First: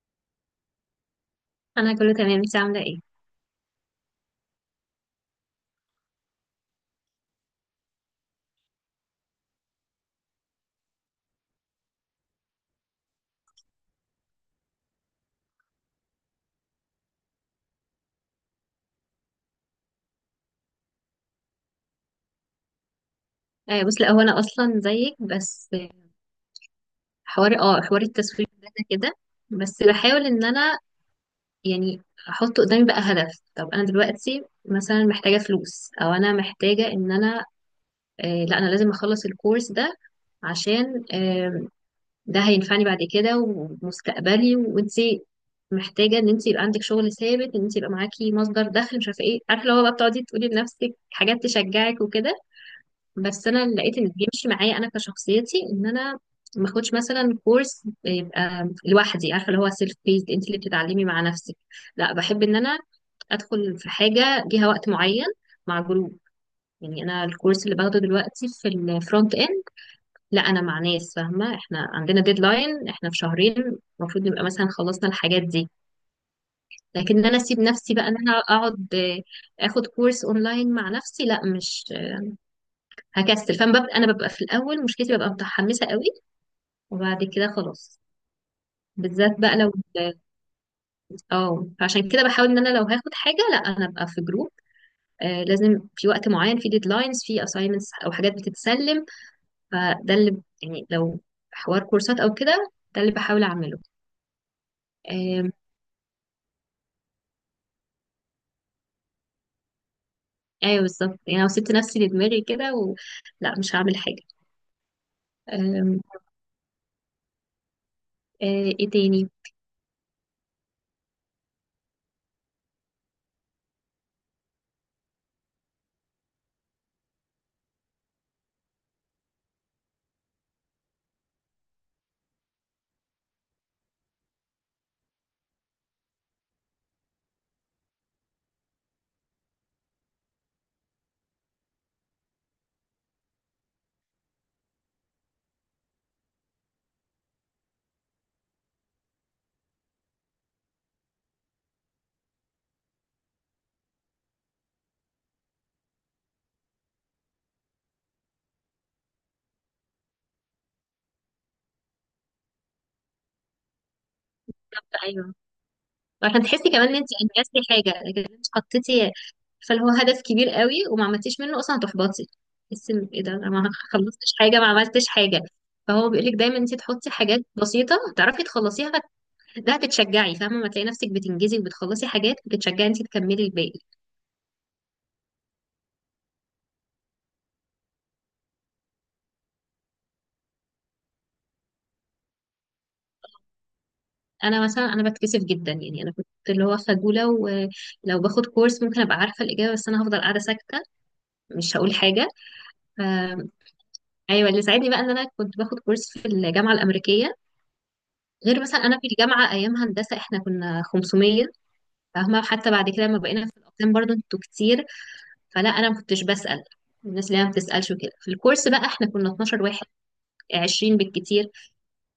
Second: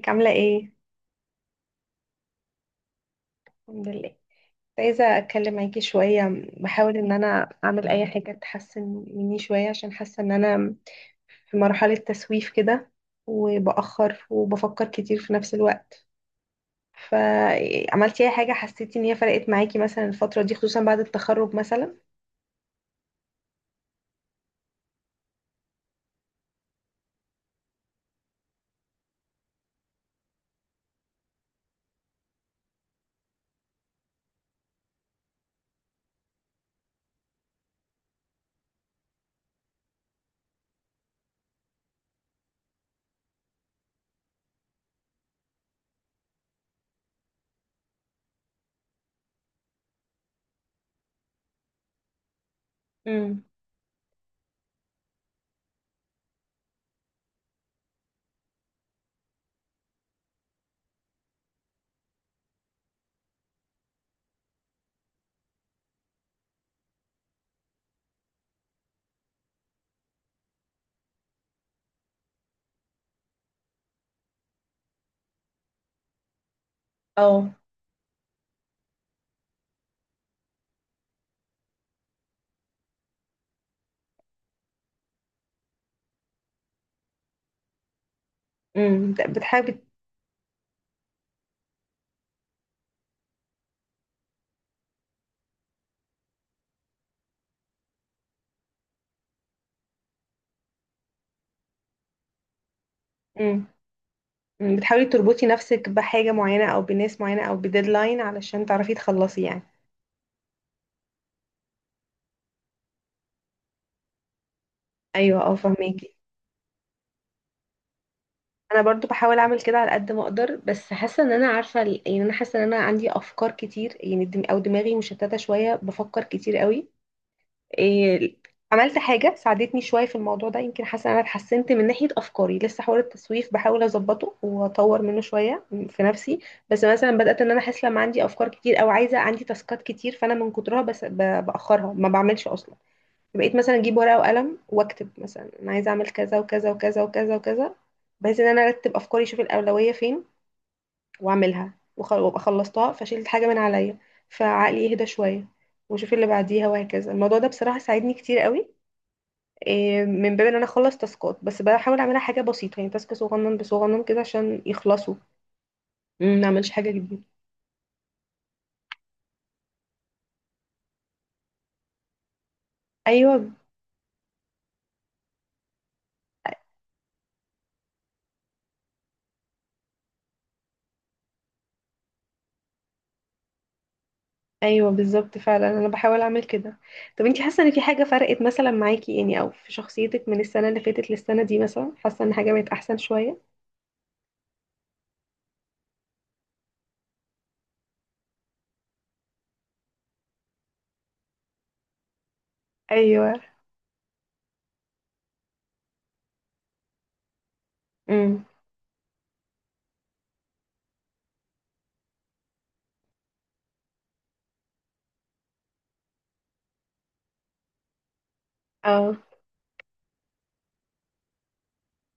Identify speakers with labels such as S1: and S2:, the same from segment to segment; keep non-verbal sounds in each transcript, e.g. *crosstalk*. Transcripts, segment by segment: S1: ازيك عاملة ايه؟
S2: انا كله تمام، انت عامله ايه؟
S1: الحمد لله. كنت عايزة اتكلم معاكي شوية، بحاول ان انا اعمل اي حاجة تحسن مني شوية، عشان حاسة ان انا في مرحلة تسويف كده، وبأخر وبفكر كتير في نفس الوقت. فعملتي اي حاجة حسيتي ان هي فرقت معاكي مثلا الفترة دي، خصوصا بعد التخرج مثلا؟
S2: آه بص، لا هو انا اصلا زيك. بس حوار حوار التسويق ده أنا كده. بس بحاول ان انا، يعني، احط قدامي بقى هدف. طب انا دلوقتي مثلا محتاجه فلوس، او انا محتاجه ان انا، آه لا، انا لازم اخلص الكورس ده عشان آه ده هينفعني بعد كده ومستقبلي. وانت محتاجه ان انت يبقى عندك شغل ثابت، ان انت يبقى معاكي مصدر دخل، مش عارفه ايه، عارفه لو بقى بتقعدي تقولي لنفسك حاجات تشجعك وكده.
S1: امم.
S2: بس انا اللي لقيت ان بيمشي معايا انا كشخصيتي، ان انا ما اخدش مثلا كورس يبقى لوحدي، عارفه اللي هو سيلف بيست، انت اللي بتتعلمي مع نفسك. لا، بحب ان انا ادخل في حاجه ليها وقت معين مع جروب. يعني انا الكورس اللي باخده دلوقتي في الفرونت اند، لا انا مع ناس فاهمه، احنا عندنا ديدلاين، احنا في شهرين المفروض نبقى مثلا خلصنا الحاجات دي. لكن ان انا
S1: اه.
S2: اسيب نفسي بقى ان انا اقعد اخد كورس اونلاين مع نفسي، لا، مش هكسل، فانا ببقى ببقى في الاول، مشكلتي ببقى متحمسه قوي وبعد كده خلاص.
S1: امم.
S2: بالذات بقى لو
S1: بتحاولي
S2: اه فعشان كده بحاول ان انا لو هاخد حاجه لا انا ابقى في جروب، آه، لازم في وقت معين، في ديدلاينز، في اساينمنتس او حاجات بتتسلم. فده اللي، يعني، لو حوار كورسات او كده، ده اللي بحاول
S1: امم
S2: اعمله.
S1: أمم. بتحاولي تربطي
S2: آم،
S1: نفسك بحاجة معينة او بناس معينة او بديدلاين علشان تعرفي تخلصي يعني؟
S2: ايوه بالظبط. يعني لو سبت نفسي لدماغي كده لا، مش هعمل حاجه.
S1: ايوه، اه،
S2: آم،
S1: فهماكي.
S2: آه،
S1: انا
S2: ايه
S1: برضو
S2: تاني؟
S1: بحاول اعمل كده على قد ما اقدر، بس حاسه ان انا عارفه يعني انا حاسه ان انا عندي افكار كتير، يعني دم او دماغي مشتته شويه، بفكر كتير قوي. إيه. عملت حاجه ساعدتني شويه في الموضوع ده، يمكن حاسه ان انا اتحسنت من ناحيه افكاري. لسه حوار التسويف بحاول اظبطه واطور منه شويه في نفسي. بس مثلا بدات ان انا احس لما عندي افكار كتير او عايزه عندي تاسكات كتير، فانا من كترها بس باخرها ما بعملش اصلا. بقيت مثلا اجيب ورقه وقلم واكتب، مثلا انا عايزه اعمل كذا وكذا وكذا وكذا وكذا، بحيث ان انا ارتب افكاري، اشوف الاولويه فين واعملها، وابقى خلصتها فشيلت حاجه من عليا، فعقلي يهدى شويه، واشوف اللي بعديها وهكذا. الموضوع ده بصراحه ساعدني كتير قوي، إيه، من باب ان انا اخلص تاسكات. بس بحاول اعملها حاجه بسيطه، يعني تاسك صغنن بصغنن كده عشان
S2: طب
S1: يخلصوا،
S2: ايوه، عشان
S1: ما
S2: تحسي
S1: اعملش
S2: كمان
S1: حاجه
S2: ان انت
S1: كبيره.
S2: انجزتي حاجه. لكن انت حطيتي فالهو هدف كبير قوي وما عملتيش منه اصلا، هتحبطي، تحسي ان ايه ده، انا
S1: ايوه.
S2: ما خلصتش حاجه، ما عملتش حاجه. فهو بيقولك دايما انت تحطي حاجات بسيطه تعرفي تخلصيها ده هتتشجعي، فاهمه؟ ما تلاقي نفسك بتنجزي وبتخلصي حاجات بتتشجعي انت تكملي الباقي.
S1: ايوه بالظبط، فعلا انا بحاول اعمل كده. طب انتي حاسه ان في حاجه فرقت مثلا معاكي يعني، او في شخصيتك من السنه اللي فاتت للسنه دي مثلا، حاسه ان حاجه بقت احسن شويه؟
S2: انا مثلا انا بتكسف جدا، يعني انا كنت اللي هو خجوله، ولو باخد كورس ممكن ابقى عارفه الاجابه بس انا هفضل قاعده ساكته، مش هقول حاجه. ف-
S1: ايوه.
S2: ايوه، اللي ساعدني بقى ان انا كنت باخد كورس في الجامعه الامريكيه.
S1: امم.
S2: غير مثلا انا في الجامعه ايام هندسه احنا كنا 500، فاهمه؟ حتى بعد كده لما بقينا في الاقسام برضو انتوا كتير، فلا انا ما كنتش بسال، الناس اللي هي ما بتسالش وكده. في الكورس بقى احنا
S1: اه.
S2: كنا 12 واحد، 20 بالكتير،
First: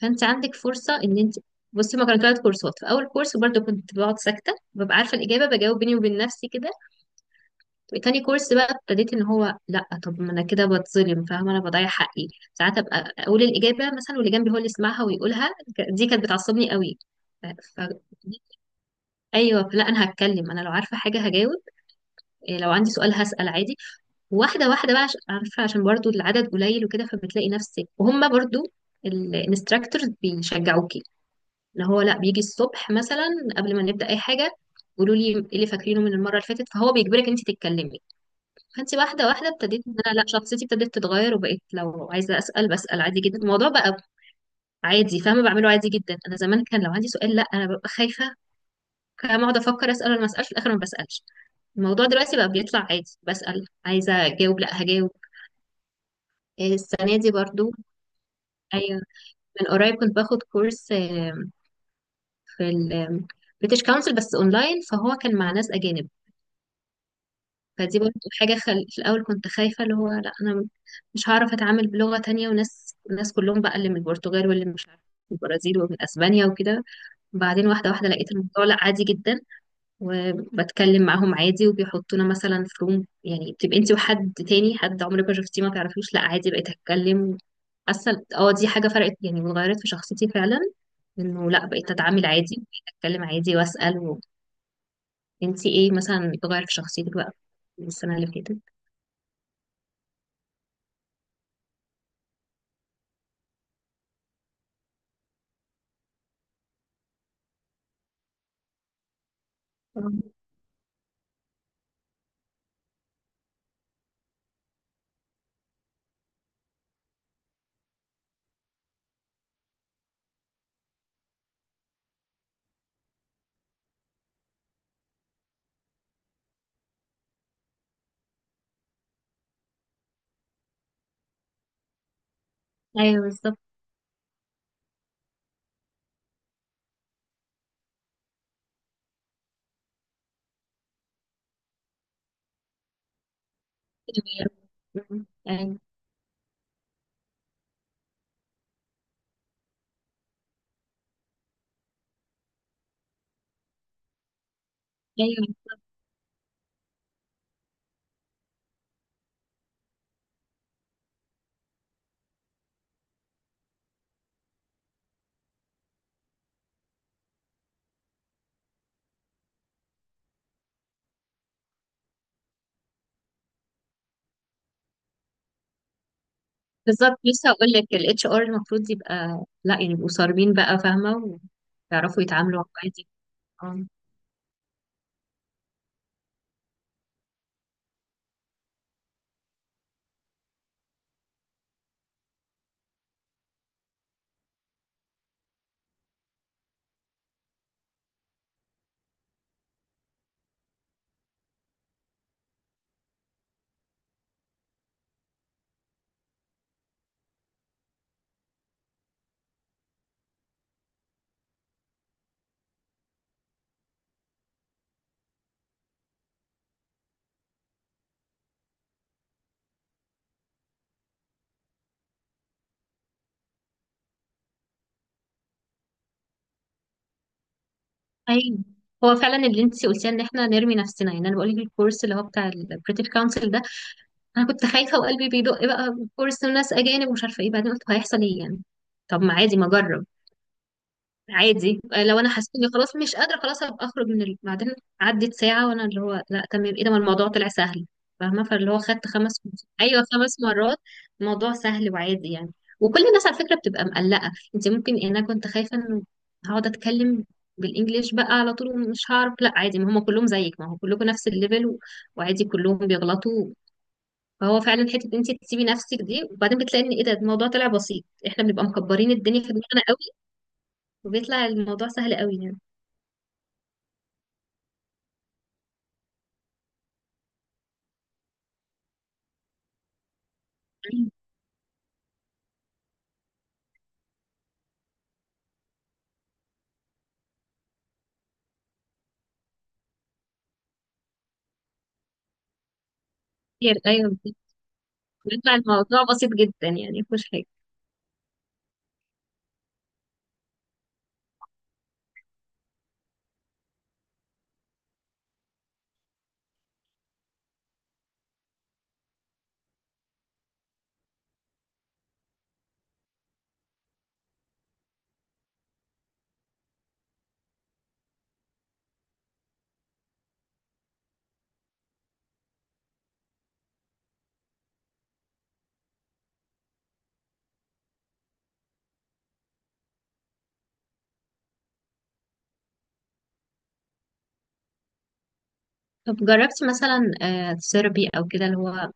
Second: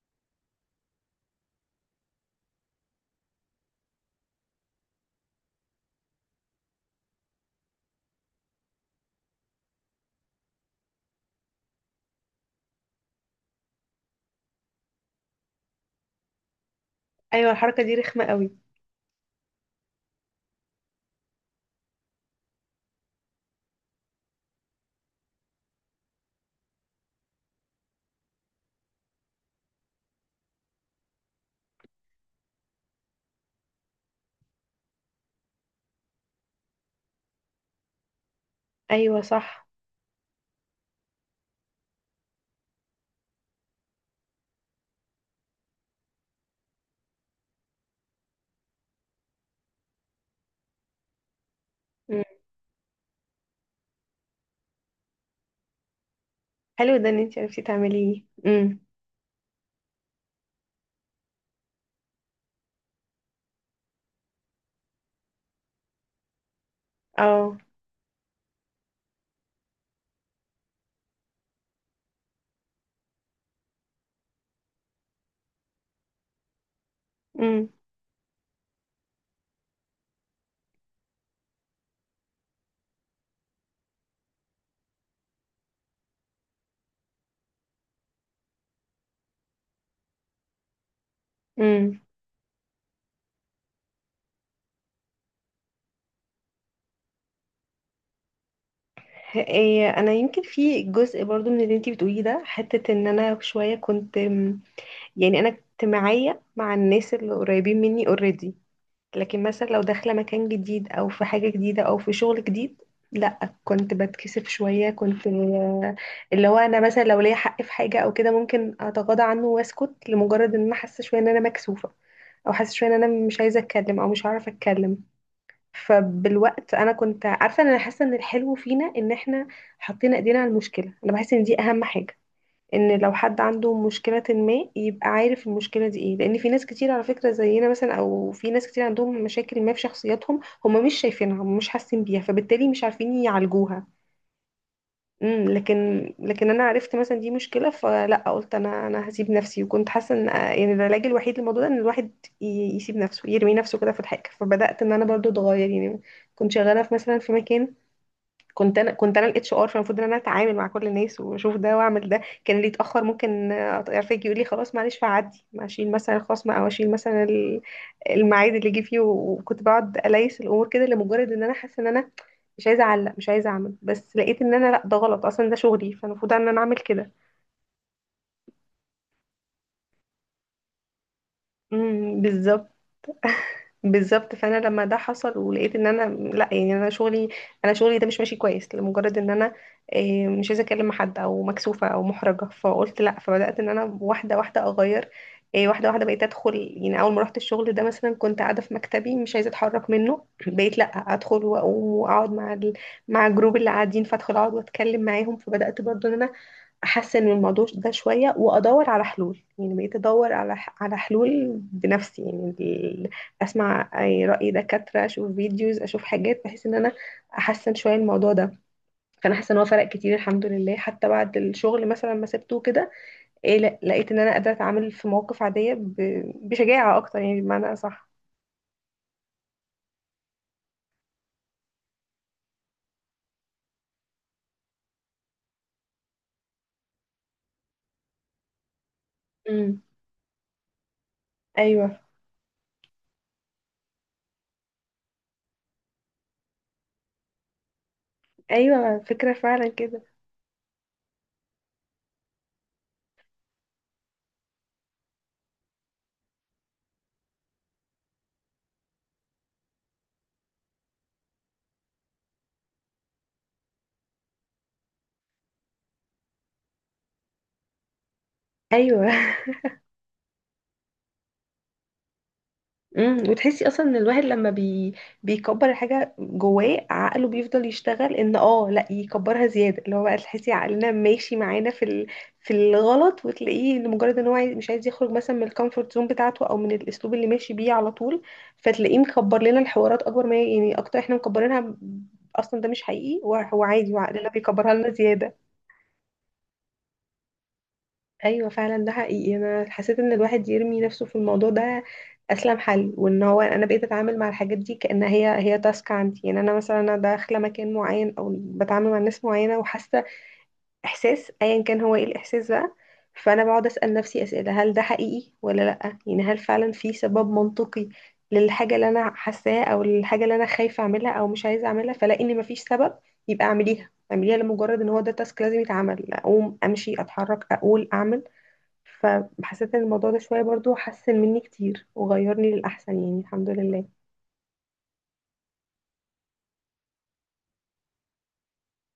S2: فانت عندك فرصه ان انت، بصي، ما كانوا ثلاث كورسات. في اول كورس برضو كنت بقعد ساكته، ببقى عارفه الاجابه، بجاوب بيني وبين نفسي كده. تاني كورس بقى ابتديت ان هو لا، طب ما انا كده بتظلم، فاهمه؟ انا بضيع حقي. ساعات ابقى اقول الاجابه مثلا واللي جنبي هو اللي يسمعها ويقولها، دي كانت بتعصبني قوي. ف...
S1: ايوه،
S2: ف...
S1: الحركه دي رخمه قوي.
S2: ايوه لا، انا هتكلم، انا لو عارفه حاجه هجاوب، إيه، لو عندي سؤال هسأل عادي. واحده واحده بقى، عشان عارفه، عشان برضو العدد قليل وكده، فبتلاقي نفسك. وهم برضو الانستراكتورز بيشجعوكي، اللي هو لا، بيجي الصبح مثلا قبل ما نبدا اي حاجه، قولوا لي إيه اللي فاكرينه من المره اللي فاتت، فهو بيجبرك انت تتكلمي. فانت
S1: ايوه
S2: واحده واحده
S1: صح.
S2: ابتديت ان انا لا، شخصيتي ابتدت تتغير، وبقيت لو عايزه اسال بسال عادي جدا. الموضوع بقى عادي، فاهمه؟ بعمله عادي جدا. انا زمان كان لو عندي سؤال لا، انا ببقى خايفه، كام اقعد افكر اسال ولا ما اسالش، في الاخر ما بسالش. الموضوع دلوقتي
S1: امم.
S2: بقى بيطلع عادي، بسال، عايزه اجاوب لا هجاوب، إيه،
S1: حلو ده
S2: السنه
S1: ان
S2: دي
S1: انتي عرفتي
S2: برضو.
S1: تعمليه. امم.
S2: ايوه، من قريب كنت باخد كورس في البريتش كونسل بس اونلاين، فهو كان مع ناس اجانب.
S1: اه.
S2: فدي برضو حاجه في الاول كنت خايفه، اللي هو لا انا مش هعرف اتعامل بلغه تانية، وناس، ناس كلهم بقى اللي من البرتغال واللي مش عارف من البرازيل ومن اسبانيا وكده. بعدين
S1: امم.
S2: واحده واحده لقيت الموضوع لا، عادي جدا، وبتكلم معاهم عادي، وبيحطونا مثلا في روم، يعني بتبقي انت وحد تاني حد عمرك ما شفتيه ما تعرفيش، لا عادي، بقيت اتكلم. حاسه اه دي حاجه فرقت يعني، وغيرت في شخصيتي فعلا، انه لا بقيت
S1: امم.
S2: اتعامل عادي، بقيت اتكلم عادي واسال انت ايه مثلا اتغير في شخصيتك بقى من السنه اللي فاتت؟
S1: إيه انا يمكن في جزء برضو من اللي انتي بتقوليه ده، حته ان انا شويه كنت يعني انا اجتماعيه مع الناس اللي قريبين مني اوريدي. لكن مثلا لو داخلة
S2: آه.
S1: مكان جديد أو في حاجة جديدة أو في شغل جديد، لا كنت بتكسف شوية، كنت اللي هو أنا مثلا لو ليا حق في حاجة أو كده ممكن أتغاضى عنه وأسكت، لمجرد إن أنا حاسة شوية إن أنا مكسوفة، أو حاسة شوية إن أنا مش عايزة أتكلم أو مش هعرف أتكلم. فبالوقت أنا كنت عارفة إن أنا حاسة إن الحلو فينا إن إحنا حاطين إيدينا على المشكلة. أنا بحس إن دي أهم حاجة، ان لو
S2: ايوه
S1: حد
S2: بالظبط.
S1: عنده مشكلة ما يبقى عارف المشكلة دي ايه، لان في ناس كتير على فكرة زينا مثلا، او في ناس كتير عندهم مشاكل ما في شخصياتهم، هم مش شايفينها، هم مش حاسين بيها، فبالتالي مش عارفين يعالجوها.
S2: مم.
S1: امم.
S2: ايوه.
S1: لكن انا عرفت مثلا دي مشكلة، فلا قلت انا هسيب نفسي. وكنت حاسة ان يعني العلاج الوحيد للموضوع ده ان الواحد يسيب نفسه، يرمي نفسه كده في الحاجة. فبدأت ان انا برضو
S2: أيوة.
S1: اتغير يعني. كنت شغالة في مثلا في مكان، كنت انا الاتش ار، فالمفروض ان انا اتعامل مع كل الناس واشوف ده واعمل ده. كان اللي يتاخر ممكن يعرفك، يقول لي خلاص معلش، فعدي اشيل مثلا الخصم، او اشيل مثلا الميعاد اللي جه فيه، وكنت بقعد اليس الامور كده، لمجرد ان انا حاسه ان انا مش عايزه اعلق، مش عايزه اعمل. بس لقيت ان انا لا، ده غلط اصلا، ده شغلي فالمفروض ان انا اعمل كده.
S2: بالظبط، لسه هقول لك، الاتش ار المفروض يبقى، لا يعني، يبقوا صارمين بقى، فاهمه؟ ويعرفوا يتعاملوا
S1: بالظبط.
S2: عادي.
S1: بالظبط، فانا لما ده حصل ولقيت ان انا لا يعني، انا شغلي ده مش ماشي كويس، لمجرد ان انا مش عايزه اكلم حد او مكسوفه او محرجه. فقلت لا، فبدات ان انا واحده واحده اغير. واحده واحده بقيت ادخل، يعني اول ما رحت الشغل ده مثلا، كنت قاعده في مكتبي مش عايزه اتحرك منه *clears throat* بقيت لا، ادخل واقوم واقعد مع الجروب اللي قاعدين، فادخل اقعد واتكلم معاهم. فبدات برضو ان انا احسن من الموضوع ده شويه، وادور على حلول، يعني بقيت ادور على حلول بنفسي يعني، اسمع اي راي دكاتره، اشوف فيديوز، اشوف حاجات، بحيث ان انا احسن شويه الموضوع ده. فانا حاسه ان هو فرق كتير الحمد لله، حتى بعد الشغل مثلا ما سبته كده. إيه، لقيت ان انا قادره اتعامل في مواقف عاديه بشجاعه اكتر يعني، بمعنى اصح.
S2: ايوه، هو فعلا اللي انت قلتيه ان احنا نرمي نفسنا، يعني انا بقول لك الكورس اللي هو بتاع البريتش كونسل ده، انا كنت خايفه وقلبي بيدق، بقى كورس وناس اجانب ومش عارفه ايه، بعدين قلت هيحصل ايه يعني؟ طب ما عادي، ما
S1: امم.
S2: اجرب عادي،
S1: ايوه.
S2: آه، لو انا حسيت اني خلاص مش قادره، خلاص ابقى اخرج من بعدين عدت ساعه وانا اللي هو لا تمام، ايه ده، ما الموضوع طلع سهل، فاهمه؟ فاللي هو
S1: ايوه
S2: خدت
S1: فكره
S2: خمس،
S1: فعلا كده.
S2: ايوه خمس مرات، الموضوع سهل وعادي يعني. وكل الناس على فكره بتبقى مقلقه، انت ممكن يعني انا كنت خايفه انه هقعد اتكلم بالانجليش بقى على طول ومش هعرف، لا عادي، ما هم كلهم زيك، ما هو كلكم نفس الليفل وعادي كلهم بيغلطوا. فهو فعلا حته إن انت تسيبي نفسك دي، وبعدين بتلاقي ان ايه ده، الموضوع طلع بسيط، احنا بنبقى
S1: ايوه
S2: مكبرين الدنيا
S1: *laughs*
S2: في دماغنا قوي، وبيطلع الموضوع سهل قوي يعني.
S1: امم. وتحسي اصلا ان الواحد لما بيكبر الحاجه جواه، عقله بيفضل يشتغل ان لا يكبرها زياده. اللي هو بقى تحسي عقلنا
S2: أيوة
S1: ماشي معانا في الغلط، وتلاقيه ان مجرد ان هو مش عايز يخرج مثلا من الكومفورت زون بتاعته، او من الاسلوب اللي ماشي بيه على طول، فتلاقيه مكبر لنا الحوارات اكبر ما هي، يعني اكتر احنا مكبرينها، اصلا ده مش حقيقي وهو
S2: كتير،
S1: عادي،
S2: ايوه
S1: وعقلنا بيكبرها لنا زياده.
S2: بيطلع الموضوع بسيط جدا يعني مفيهوش حاجه.
S1: ايوه فعلا ده حقيقي. انا حسيت ان الواحد يرمي نفسه في الموضوع ده اسلم حل، وان هو انا بقيت اتعامل مع الحاجات دي كانها هي هي تاسك عندي، يعني انا مثلا انا داخله مكان معين او بتعامل مع ناس معينه، وحاسه احساس ايا كان هو ايه الاحساس بقى، فانا بقعد اسال نفسي اسئله، هل ده حقيقي ولا لا، يعني هل فعلا في سبب منطقي للحاجه اللي انا حاساها، او الحاجه اللي انا خايفه اعملها او مش عايزه اعملها، فلاقي ان مفيش سبب، يبقى اعمليها. اعمليها لمجرد ان هو ده تاسك لازم يتعمل، اقوم امشي اتحرك اقول اعمل. فحسيت ان الموضوع ده شويه برضو حسن مني كتير، وغيرني للاحسن يعني الحمد لله.
S2: طب جربتي مثلا ثيرابي او كده، اللي هو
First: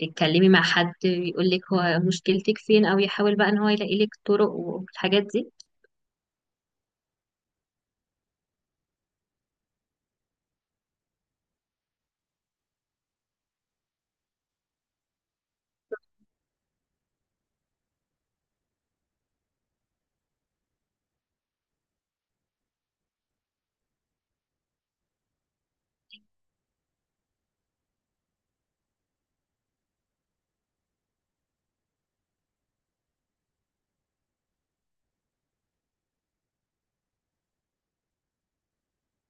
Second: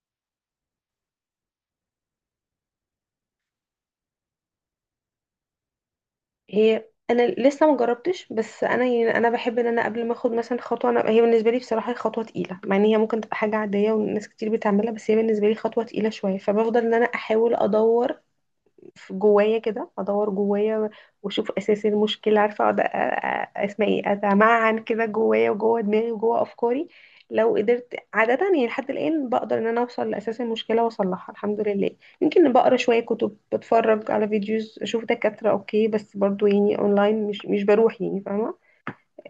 S2: تتكلمي مع حد يقول لك هو مشكلتك فين، او يحاول بقى ان هو يلاقي لك طرق والحاجات دي؟
S1: هي انا لسه ما جربتش، بس انا يعني انا بحب ان انا قبل ما اخد مثلا خطوه، انا هي بالنسبه لي بصراحه هي خطوه تقيله، مع ان هي ممكن تبقى حاجه عاديه وناس كتير بتعملها، بس هي بالنسبه لي خطوه تقيله شويه. فبفضل ان انا احاول ادور في جوايا كده، ادور جوايا واشوف اساس المشكله، عارفه اقعد، اسمع ايه، اتمعن كده جوايا وجوه دماغي وجوه افكاري. لو قدرت عاده يعني، لحد الان بقدر ان انا اوصل لاساس المشكله واصلحها الحمد لله. يمكن بقرا شويه كتب، بتفرج على فيديوز، اشوف دكاتره اوكي، بس برضو يعني اونلاين، مش بروح يعني، فاهمه؟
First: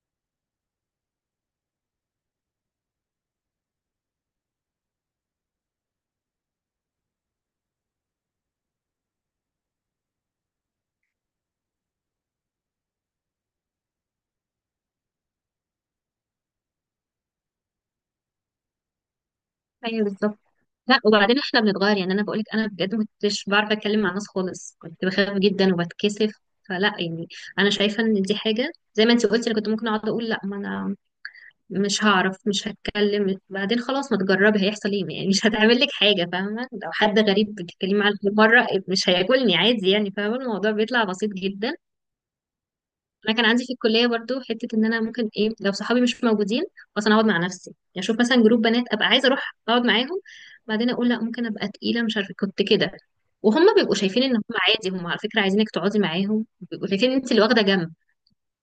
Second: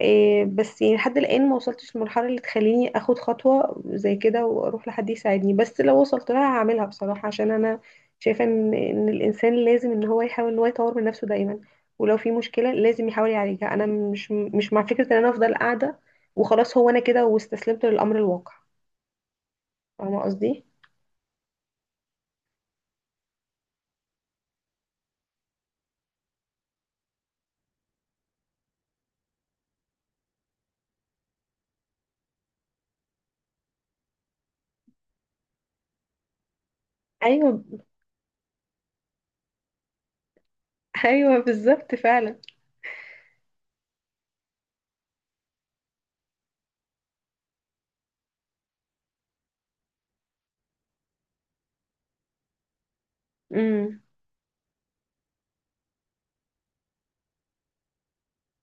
S1: إيه، بس يعني لحد الآن ما وصلتش للمرحلة اللي تخليني اخد خطوة زي كده واروح لحد يساعدني. بس لو وصلت لها هعملها بصراحة، عشان انا شايفة ان الانسان لازم ان هو يحاول ان هو يطور من نفسه دايما، ولو في مشكلة لازم يحاول يعالجها. انا مش مع فكرة ان انا افضل قاعدة وخلاص، هو انا كده واستسلمت للامر الواقع.
S2: ايوه
S1: فاهمة
S2: بالظبط.
S1: قصدي؟
S2: لا، وبعدين احنا بنتغير، يعني انا بقول لك انا بجد ما كنتش بعرف اتكلم مع الناس خالص، كنت بخاف جدا وبتكسف. فلا يعني انا شايفه ان دي حاجه زي ما انت قلتي، انا كنت ممكن اقعد اقول لا ما انا مش هعرف مش هتكلم. بعدين خلاص، ما تجربي، هيحصل ايه يعني؟ مش هتعمل لك حاجه، فاهمه؟ لو حد غريب
S1: ايوه.
S2: بتتكلمي معاه لأول مره مش هياكلني، عادي يعني، فاهمه؟ الموضوع بيطلع بسيط
S1: ايوه
S2: جدا.
S1: بالظبط فعلا.
S2: انا كان عندي في الكليه برضو حته ان انا ممكن ايه لو صحابي مش موجودين اصلا، اقعد مع نفسي. يعني اشوف مثلا جروب بنات ابقى عايزه اروح اقعد معاهم، بعدين اقول لا، ممكن ابقى تقيله، مش عارفه، كنت كده. وهم بيبقوا
S1: امم.
S2: شايفين ان هم عادي، هم على فكره عايزينك تقعدي معاهم، بيبقوا شايفين ان انت اللي واخده جنب.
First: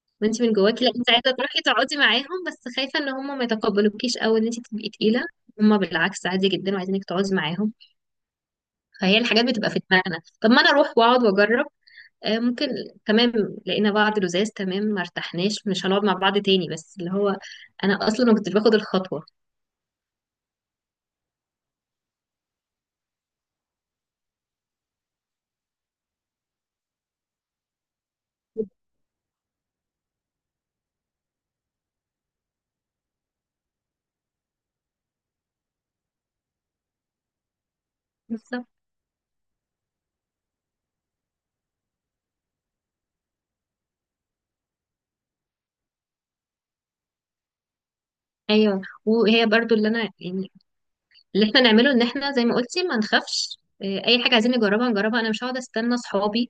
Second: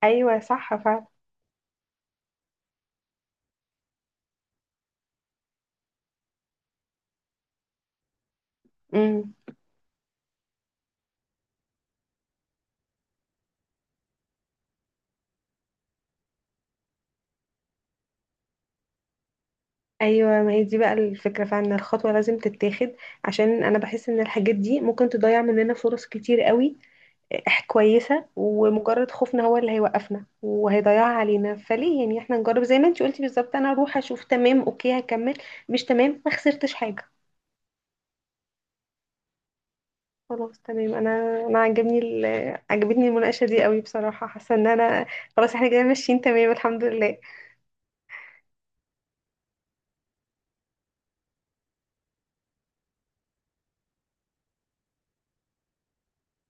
S1: ايوه
S2: وانت من
S1: صح
S2: جواكي لا،
S1: فعلا.
S2: انت عايزه تروحي تقعدي معاهم، بس خايفه ان هم ما يتقبلوكيش او ان انت تبقي تقيله. هم بالعكس عادي جدا وعايزينك تقعدي معاهم. فهي
S1: امم.
S2: الحاجات بتبقى في دماغنا، طب ما انا اروح واقعد واجرب. ممكن تمام، لقينا بعض لزاز تمام، ما ارتحناش مش هنقعد مع بعض تاني، بس اللي هو انا اصلا ما كنتش باخد الخطوه.
S1: ايوه، ما هي دي بقى الفكره فعلا، إن الخطوه لازم تتاخد، عشان انا بحس ان الحاجات دي ممكن تضيع مننا فرص كتير قوي. كويسه، ومجرد خوفنا هو اللي هيوقفنا وهيضيعها علينا، فليه يعني احنا نجرب؟ زي ما انت قلتي بالظبط، انا اروح اشوف. تمام، اوكي هكمل. مش تمام، ما خسرتش حاجه.
S2: بالظبط.
S1: خلاص تمام. انا عجبتني المناقشه دي قوي بصراحه. حاسه ان انا خلاص، احنا كده ماشيين تمام الحمد لله.
S2: ايوه، وهي برضو اللي انا، يعني، اللي احنا نعمله ان احنا زي ما قلتي ما نخافش، إيه، اي حاجه عايزين نجربها نجربها، انا مش هقعد استنى صحابي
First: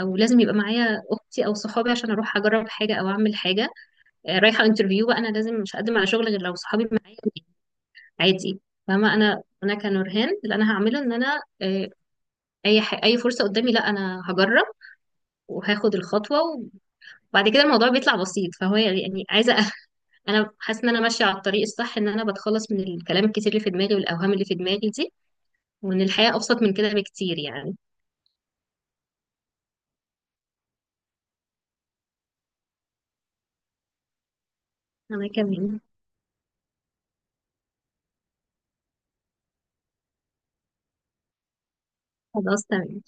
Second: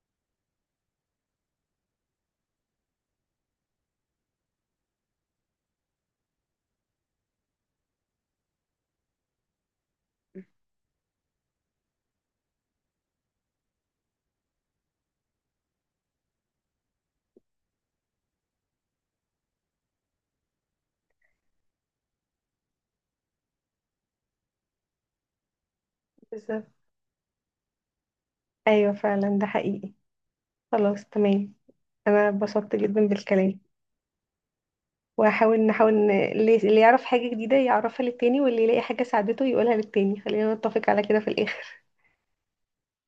S2: او لازم يبقى معايا اختي او صحابي عشان اروح اجرب حاجه او اعمل حاجه، إيه، رايحه انترفيو بقى انا لازم مش هقدم على شغل غير لو صحابي معايا، عادي، فاهمه؟ انا انا كنورهان اللي انا هعمله ان انا، إيه، اي فرصه قدامي لا انا هجرب وهاخد الخطوه، وبعد كده الموضوع بيطلع بسيط. فهو يعني عايزه *laughs* انا حاسه ان انا ماشيه على الطريق الصح، ان انا بتخلص من الكلام الكتير اللي في دماغي والاوهام اللي في دماغي دي، وإن الحياة أبسط
S1: بالظبط.
S2: من كده بكتير يعني.
S1: ايوه فعلا ده حقيقي. خلاص تمام. انا اتبسطت جدا بالكلام.
S2: أنا
S1: وهحاول
S2: كمان.
S1: نحاول اللي يعرف حاجة جديدة يعرفها للتاني، واللي يلاقي حاجة ساعدته يقولها للتاني، خلينا نتفق على كده في الآخر.
S2: خلاص تمام.